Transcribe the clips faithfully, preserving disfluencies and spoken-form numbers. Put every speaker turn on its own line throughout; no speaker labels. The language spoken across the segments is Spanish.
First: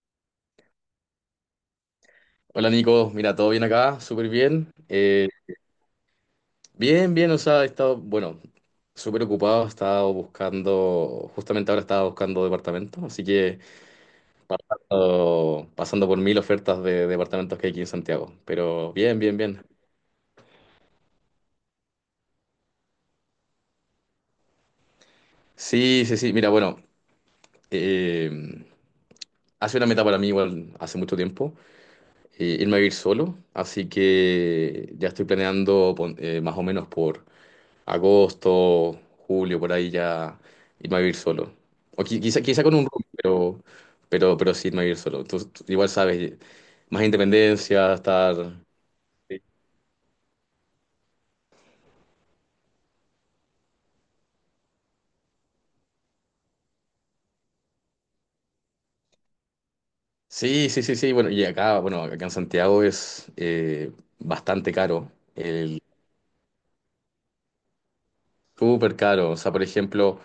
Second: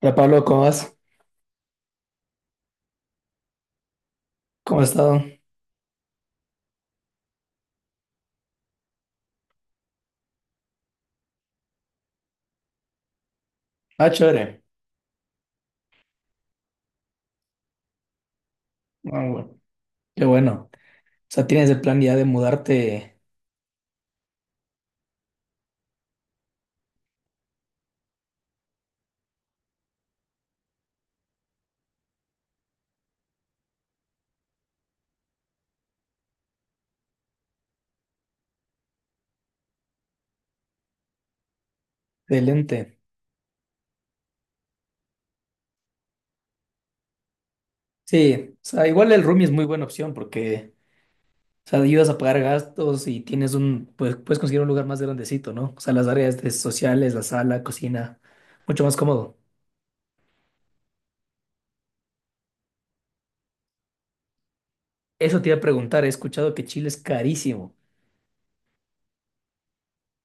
Hola Pablo, ¿cómo vas?
Hola Nico, mira, todo bien acá, súper bien.
¿Cómo has estado?
Eh, bien, bien, o sea, he estado, bueno, súper ocupado, he estado buscando, justamente ahora estaba buscando departamento, así que he
Ah, chévere.
estado pasando por mil ofertas de departamentos que hay aquí en Santiago, pero bien,
Ah,
bien,
bueno.
bien.
Qué bueno. O sea, tienes el plan ya de mudarte
Sí, sí, sí, mira, bueno, eh, hace una meta para mí igual hace mucho tiempo, eh, irme a vivir solo, así que ya estoy planeando pon- eh, más o menos por... agosto, julio, por ahí ya irme a vivir solo. O qui-
de
quizá, quizá con un
lente.
roomie, pero, pero, pero sí irme a vivir solo. Tú, tú igual sabes, más independencia, estar...
Sí, o sea, igual el roomie es muy buena opción porque, o sea, ayudas a pagar gastos y tienes un, pues puedes conseguir un lugar más grandecito, ¿no? O sea, las áreas de sociales, la sala, cocina, mucho más cómodo.
Sí, sí, sí, sí. Bueno, y acá, bueno, acá en Santiago es eh, bastante caro,
Eso te iba a
el
preguntar, he escuchado que Chile es carísimo.
súper caro. O sea, por ejemplo,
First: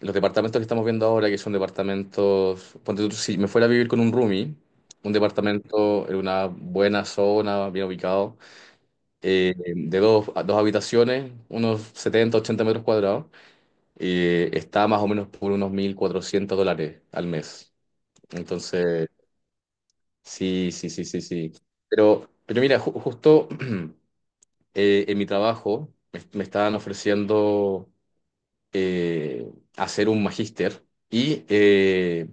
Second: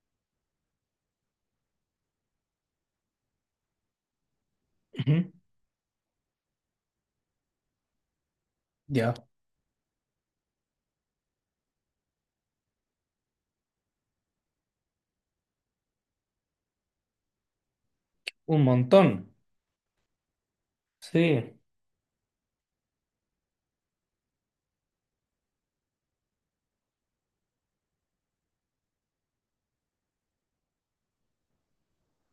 los departamentos que estamos viendo ahora, que son departamentos, ponte tú, si me fuera a vivir con un roomie, un
Ujú.
departamento en una buena zona, bien ubicado,
Ya.
eh, de dos, a dos habitaciones, unos setenta ochenta metros cuadrados, eh, está más o menos por unos mil cuatrocientos dólares al mes.
Un montón.
Entonces, sí, sí, sí, sí, sí.
Sí.
Pero, pero mira, ju- justo eh, en mi trabajo me, me estaban ofreciendo eh, hacer un magíster y eh,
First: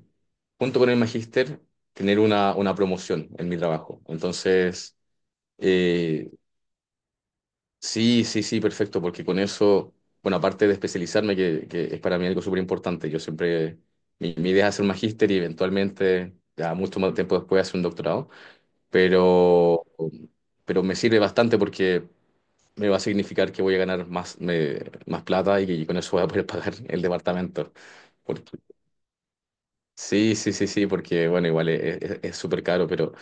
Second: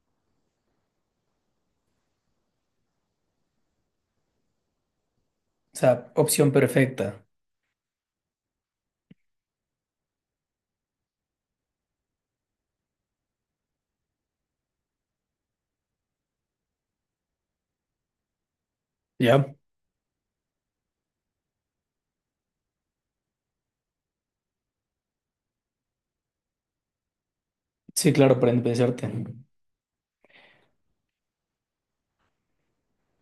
junto con el magíster tener una, una promoción en mi trabajo. Entonces...
O sea,
eh,
opción perfecta.
Sí, sí, sí, perfecto, porque con eso, bueno, aparte de especializarme, que, que es para mí algo súper importante, yo siempre, mi, mi idea es hacer un magíster y eventualmente, ya mucho más tiempo después, hacer un doctorado,
Ya.
pero, pero me sirve bastante porque me va a significar que voy a ganar más, me- más plata y, que con eso voy a poder pagar el departamento.
Sí, claro, para
Porque,
independizarte.
sí, sí, sí, sí, porque, bueno, igual es es- es súper caro, pero,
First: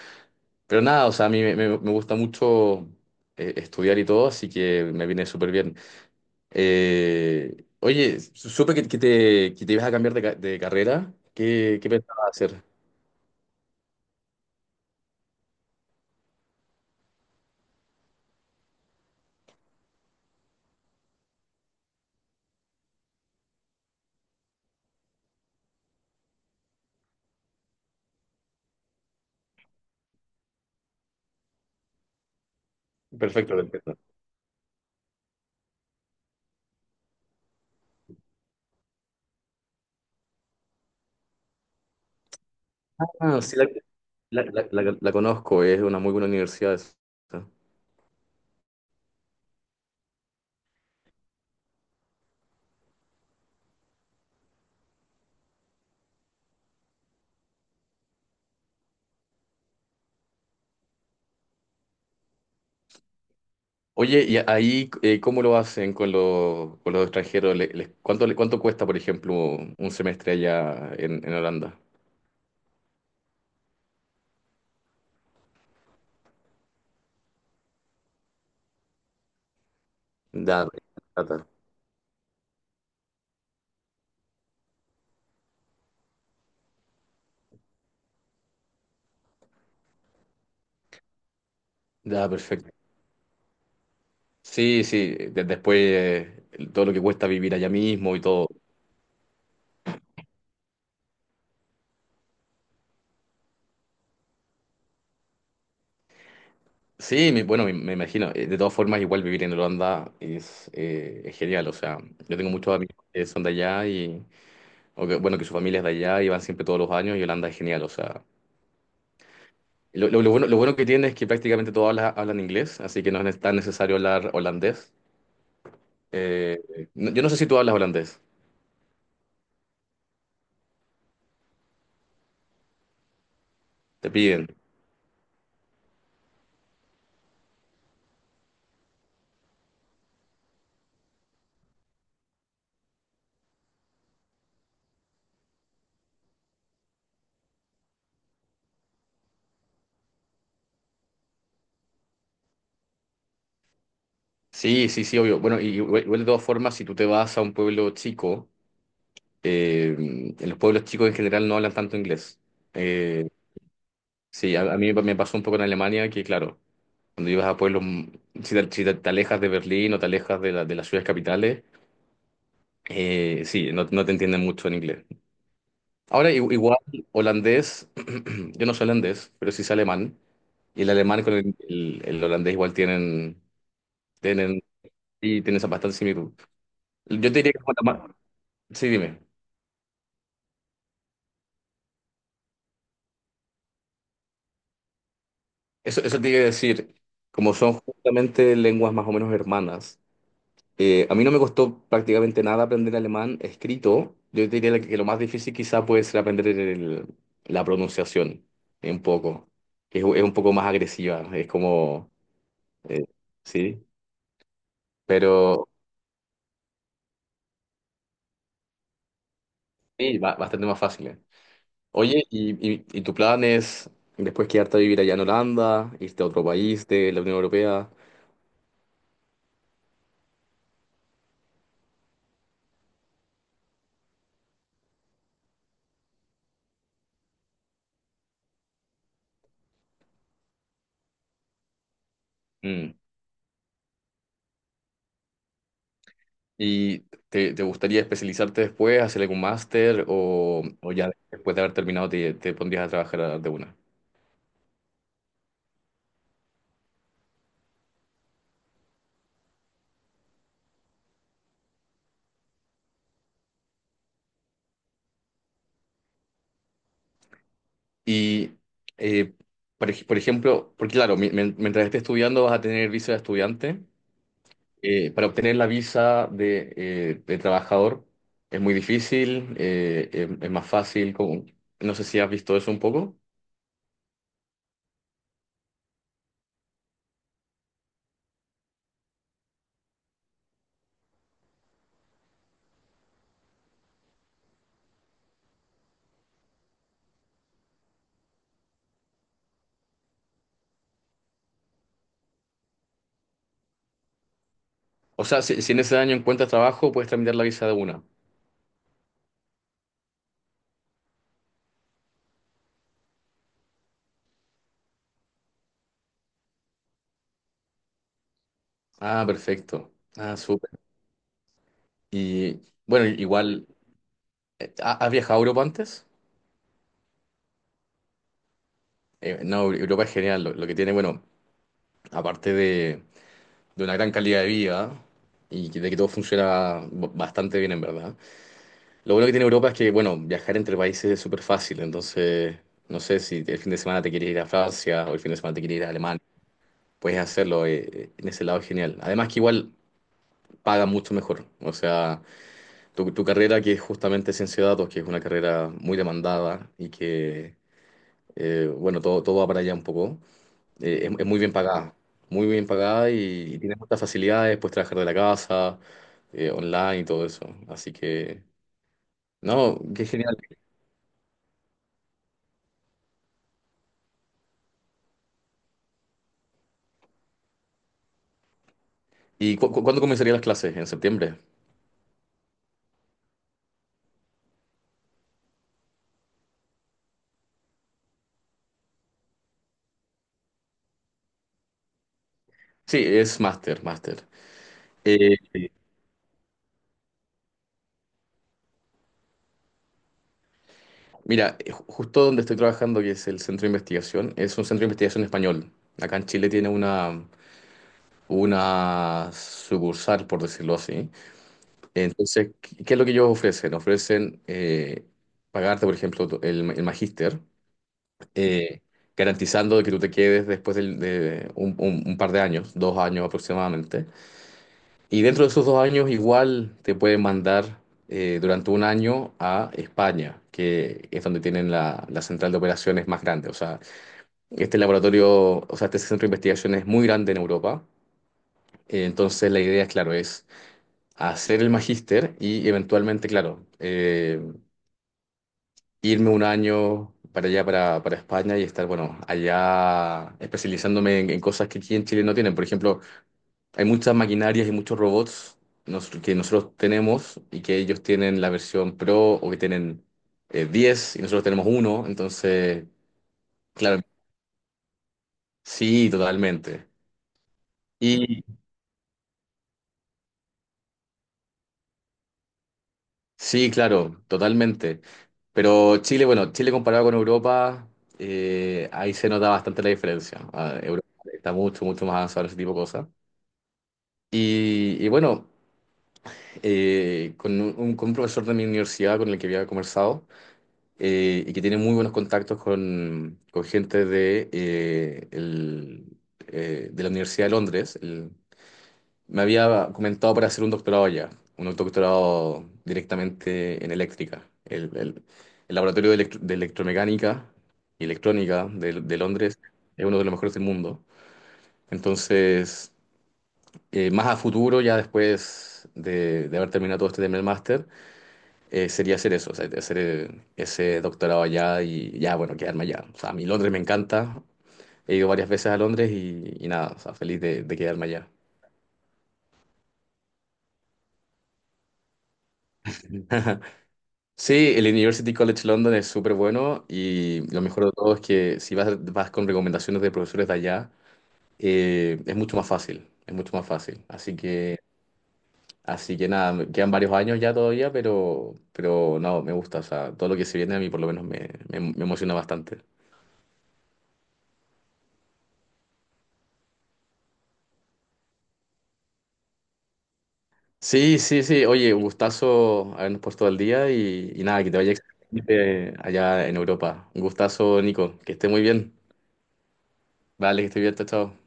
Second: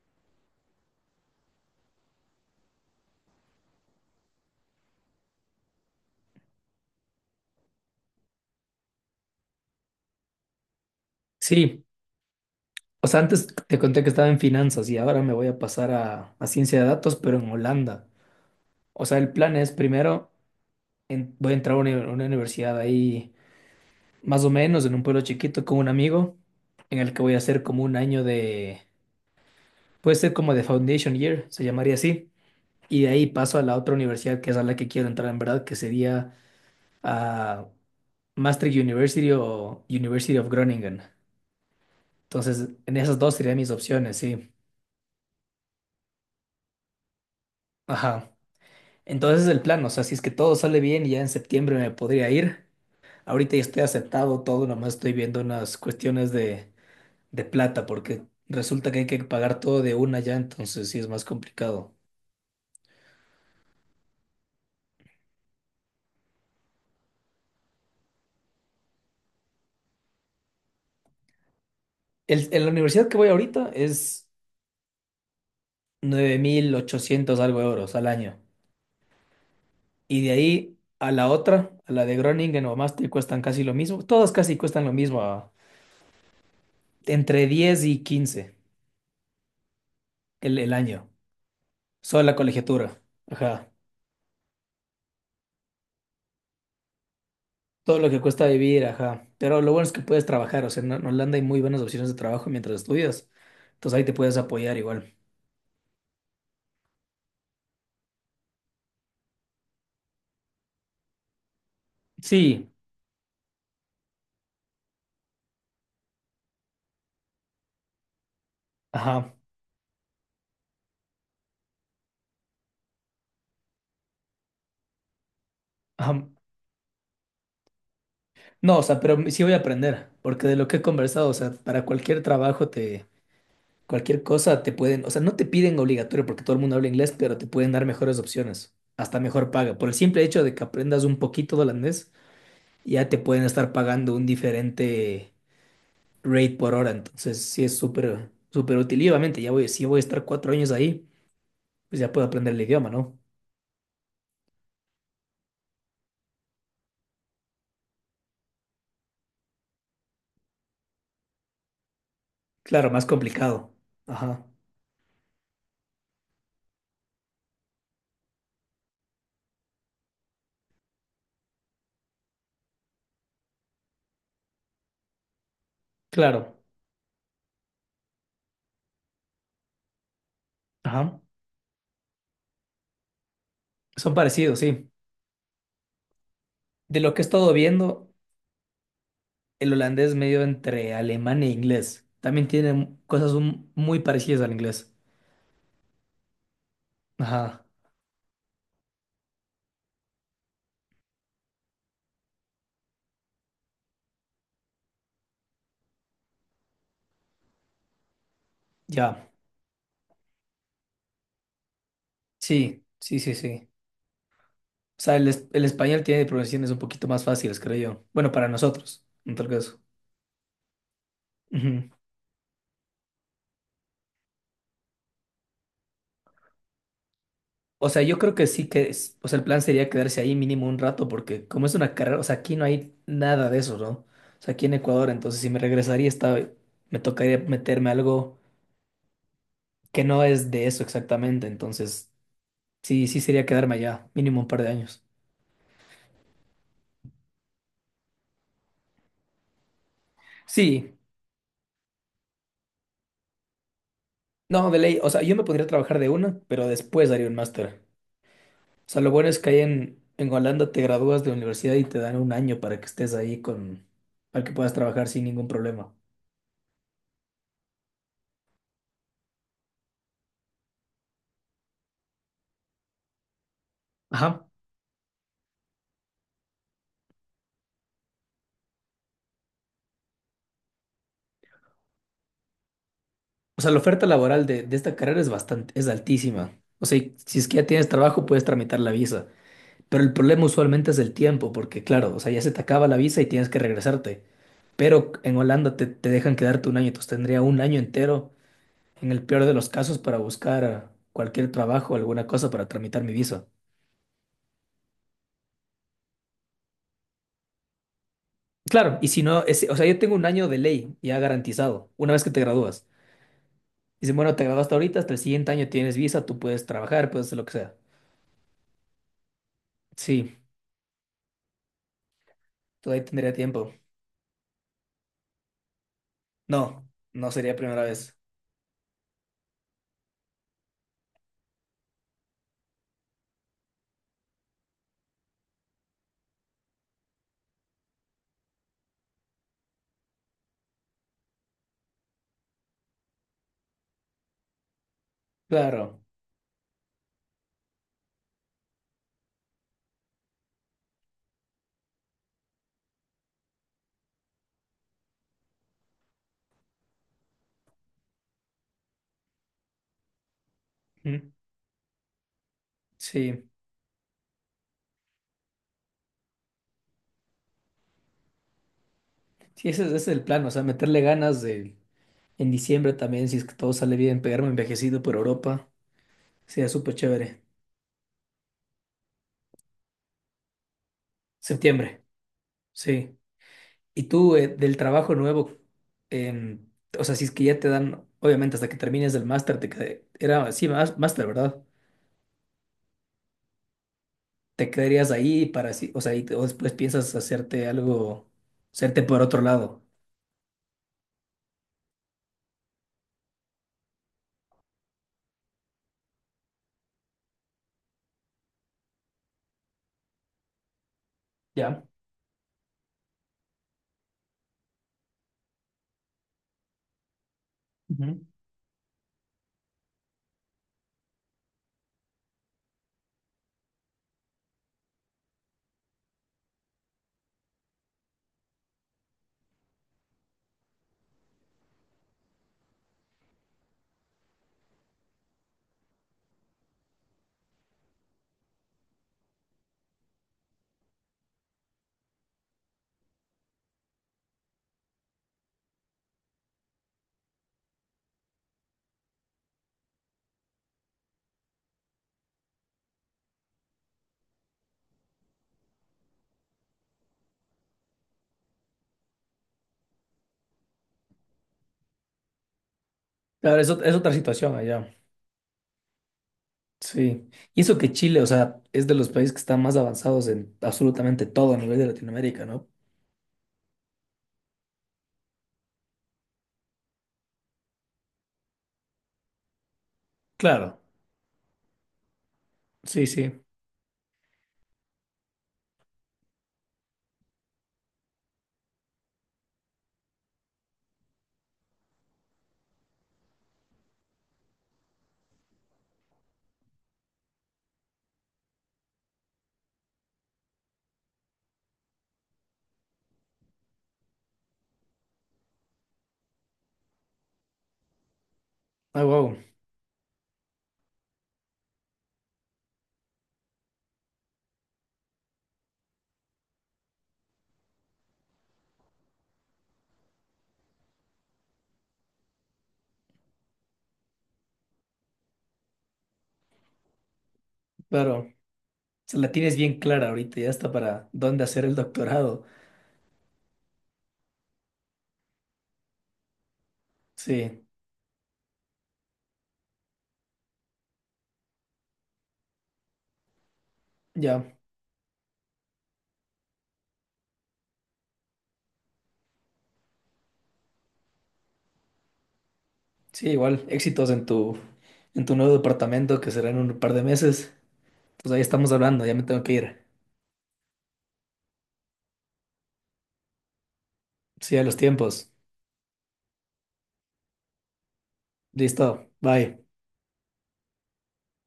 pero nada, o sea, a mí me, me- me gusta mucho eh, estudiar y todo, así que me viene súper bien. Eh, oye, su- supe que, que te, que te ibas a cambiar de, ca- de carrera. ¿Qué,
Sí,
qué pensabas hacer?
O sea, antes te conté que estaba en finanzas y ahora me voy a pasar a, a ciencia de datos, pero en Holanda. O sea, el plan es primero, en- voy a entrar a una, a una universidad ahí, más o menos, en un pueblo chiquito con un amigo, en el que voy a hacer como un año de, puede ser como de Foundation Year, se llamaría así. Y de ahí
Perfecto,
paso a la otra
perfecto.
universidad que es a la que quiero entrar en verdad, que sería a Maastricht University o University of Groningen. Entonces, en esas dos
Ah, sí,
serían
la,
mis opciones,
la-
sí.
la- la- la conozco, es una muy buena universidad esa.
Ajá. Entonces es el plan, o sea, si es que todo sale bien, ya en septiembre me podría ir. Ahorita ya estoy aceptado todo, nomás estoy viendo unas cuestiones de, de plata, porque resulta que hay que pagar todo de una ya, entonces sí es más complicado.
Oye, ¿y ahí eh, cómo lo hacen con los, con los extranjeros? ¿Le- les- cuánto, le- cuánto cuesta, por ejemplo, un semestre allá en, en Holanda?
El, en la universidad que voy ahorita es nueve mil ochocientos algo euros al año. Y de
Da,
ahí a la
da,
otra, a la de Groningen o Maastricht, cuestan casi lo mismo. Todas casi cuestan lo mismo, a- entre diez y quince el, el año. Solo
Da,
la
perfecto.
colegiatura. Ajá.
Sí, sí, de- después eh, todo lo que cuesta vivir allá
Todo lo
mismo
que
y
cuesta
todo.
vivir, ajá. Pero lo bueno es que puedes trabajar, o sea, en en Holanda hay muy buenas opciones de trabajo mientras estudias. Entonces ahí te puedes apoyar igual.
Sí, me- bueno, me, me imagino. Eh, De todas formas, igual vivir en Holanda es, eh, es genial. O sea, yo tengo
Sí,
muchos amigos que son de allá y, o que- bueno, que su familia es de allá y van siempre todos los años y Holanda es genial. O sea,
ajá,
lo, lo- lo bueno, lo bueno que tiene es que prácticamente todos habla- hablan inglés, así que no es tan necesario hablar holandés.
ajá.
Eh, no- yo no sé si tú hablas holandés,
No, o sea, pero sí voy a aprender, porque de lo que he conversado, o sea, para cualquier trabajo te,
te
cualquier
piden.
cosa te pueden, o sea, no te piden obligatorio porque todo el mundo habla inglés, pero te pueden dar mejores opciones, hasta mejor paga. Por el simple hecho de que aprendas un poquito de holandés, ya te pueden estar pagando un diferente rate por hora. Entonces, sí es súper, súper útil. Y obviamente, ya voy, si voy a estar cuatro años ahí, pues ya puedo aprender el idioma, ¿no?
Sí, sí, sí, obvio. Bueno, y igual igual de todas formas, si tú te vas a un pueblo chico, eh, en los pueblos chicos en general no hablan tanto inglés.
Claro, más
Eh,
complicado. Ajá.
Sí, a, a mí me pasó un poco en Alemania que, claro, cuando ibas a pueblos, mm, si te, si te- te alejas de Berlín o te alejas de, la- de las ciudades capitales, eh, sí, no, no te entienden mucho en inglés. Ahora, i-
Claro.
igual, holandés, yo no soy holandés, pero sí sé alemán, y el
Ajá.
alemán con el, el- el holandés igual tienen,
Son parecidos,
tienen,
sí.
y tienen esa bastante similitud.
De lo que
Yo
he
te diría
estado
que, como la
viendo,
ma- sí, dime,
el holandés medio entre alemán e inglés. También tiene cosas un- muy parecidas al inglés.
eso, eso te iba a decir, como
Ajá.
son justamente lenguas más o menos hermanas. Eh, a mí no me costó prácticamente nada aprender alemán escrito. Yo diría que lo más difícil quizá puede ser aprender el- la pronunciación, eh, un
Ya.
poco, es, es un poco más agresiva, es como,
Sí,
eh,
sí, sí, sí.
sí,
O sea, el, es- el
pero
español tiene pronunciaciones un poquito más fáciles, creo yo. Bueno, para nosotros, en tal caso.
sí, ba- bastante más fácil. eh.
Ujú.
Oye, ¿y, y, y tu plan es después quedarte a vivir allá en Holanda, irte a otro país de la Unión
O
Europea?
sea, yo creo que sí que, es- o sea, el plan sería quedarse ahí mínimo un rato, porque como es una carrera, o sea, aquí no hay nada de eso, ¿no? O sea, aquí en Ecuador, entonces si me regresaría, estaba, me tocaría meterme a algo que no es de eso exactamente, entonces
Mm.
sí, sí sería quedarme allá mínimo un par de años.
¿Y te, te gustaría especializarte después, hacer algún máster o, o
Sí,
ya después de haber terminado te, te pondrías a trabajar de una?
no, de ley, o sea, yo me podría trabajar de una, pero después haría un máster. O sea, lo bueno es que ahí en, en, Holanda te gradúas de universidad y te dan un año para que estés ahí con, para que puedas trabajar sin ningún problema.
Y, eh, por, ej- por ejemplo, porque claro, mi- men- mientras estés estudiando vas a tener visa de estudiante.
Ajá.
Eh, para obtener la visa de, eh, de trabajador es muy difícil, eh, es, es más fácil. como- No sé si has visto eso un poco.
O sea, la oferta laboral de, de esta carrera es bastante, es altísima. O sea, y si es que ya tienes trabajo, puedes tramitar la visa. Pero el problema usualmente es el tiempo, porque claro, o sea, ya se te acaba la visa y tienes que regresarte. Pero en Holanda te, te dejan quedarte un año, entonces tendría un año entero, en el peor de los casos, para buscar eh, cualquier trabajo, alguna cosa para tramitar mi visa.
O sea, si, si en ese año encuentras trabajo, puedes tramitar la visa de una.
Claro, y si no, es- o sea, yo tengo un año de ley ya garantizado, una vez que te gradúas. Dicen, bueno, te graduaste ahorita, hasta el siguiente año tienes visa, tú puedes trabajar, puedes hacer lo que sea.
Ah, perfecto. Ah,
Sí,
súper. Y
todavía
bueno,
tendría
igual,
tiempo.
eh, ¿ha- has viajado a Europa antes?
No, no sería primera vez.
Eh, no, Europa es genial. Lo, lo que tiene, bueno, aparte de de una gran calidad de vida y que- de que todo funciona b- bastante bien en verdad. Lo bueno que tiene Europa es que, bueno, viajar entre países es súper fácil, entonces no sé si el fin de semana te quieres ir a Francia o el fin de semana te quieres ir a
Claro.
Alemania, puedes hacerlo, eh, eh, en ese lado es genial. Además que igual paga mucho mejor, o sea, tu, tu carrera que es justamente ciencia de datos, que es una carrera muy demandada y que, eh, bueno, todo, todo va para allá un poco. Eh, es, es
Ujú.
muy bien pagada, muy bien pagada
Sí.
y, y tiene muchas facilidades, puedes trabajar de la casa, eh, online y todo eso. Así que,
Sí,
no,
ese, ese
qué
es el
genial.
plan, o sea, meterle ganas de en diciembre también, si es que todo sale bien, pegarme envejecido por Europa. Sería súper chévere.
¿Y cu- cu- cuándo comenzarían las clases? ¿En septiembre?
Septiembre, sí. Y tú, eh, del trabajo nuevo, em, o sea, si es que ya te dan, obviamente hasta que termines el máster, te qued- era así, más máster, ¿verdad?
Sí, es máster, máster.
Te quedarías
Eh,
ahí para así, o sea, y, o después piensas hacerte algo, hacerte por otro lado.
mira, eh, ju- justo donde estoy trabajando, que es el centro de investigación, es un centro de investigación español. Acá en Chile tiene una, una sucursal, por decirlo así.
Ya.
Entonces, ¿qué qué es lo que ellos ofrecen? Ofrecen eh, pagarte, por ejemplo, tu- el, el magíster.
Ujú.
Eh, garantizando de que tú te quedes después del- de un, un- un par de años, dos años aproximadamente. Y dentro de esos dos años igual te pueden mandar eh, durante un año a España, que es donde tienen la, la central de operaciones más grande. O sea, este laboratorio, o sea, este centro de investigación es muy grande en Europa. Eh, entonces la idea, claro, es hacer el magíster y eventualmente, claro, eh, irme un año para allá, para, para España y estar, bueno, allá especializándome en, en cosas que aquí en Chile no tienen. Por ejemplo, hay muchas maquinarias y muchos robots nos- que nosotros tenemos y que ellos tienen la versión Pro o que tienen eh, diez y nosotros tenemos uno. Entonces,
Claro, es, ot- es
claro,
otra situación allá.
sí, totalmente.
Sí, y eso que Chile, o
Y
sea, es de los países que están más avanzados en absolutamente todo a nivel de Latinoamérica, ¿no?
sí, claro, totalmente. Pero Chile, bueno, Chile comparado con Europa, eh, ahí se nota bastante la diferencia.
Claro.
Ah, Europa está mucho, mucho más avanzado en ese tipo de
Sí,
cosas.
sí.
Y, y bueno, eh, con un, un- con un profesor de mi universidad con el que había conversado eh, y que tiene muy buenos contactos con, con gente de, eh, el, eh, de la Universidad de Londres, el- me había comentado para hacer un doctorado allá, un doctorado directamente en eléctrica. El, el- el laboratorio de, electro- de electromecánica y electrónica de,
Ah,
de
wow,
Londres es uno de los mejores del mundo. Entonces... eh, más a futuro, ya después de, de haber terminado todo este tema del máster, eh, sería hacer eso, o sea, hacer eh, ese doctorado allá y ya, bueno, quedarme allá. O sea, a mí Londres me encanta, he ido varias veces a Londres y, y nada, o sea, feliz de, de quedarme allá.
claro. Se la tienes bien clara ahorita, ya está para dónde hacer el doctorado.
Sí, el University College London es súper bueno y lo
Sí,
mejor de todo es que si vas, vas con recomendaciones de profesores de allá, eh, es mucho más fácil, es mucho más fácil. Así
ya.
que... Así que nada, me quedan varios años ya todavía, pero, pero no, me gusta. O sea, todo lo que se viene a mí por lo menos me, me- me emociona bastante.
Sí, igual, éxitos en tu, en tu, nuevo departamento que será en un par de meses. Pues ahí estamos hablando, ya me tengo que ir.
Sí, sí, sí. Oye, un gustazo habernos puesto al día y, y
Sí, a
nada, que
los
te vaya
tiempos.
excelente allá en Europa. Un gustazo, Nico. Que esté muy bien.
Listo, bye.
Vale, que esté bien, chao, chao.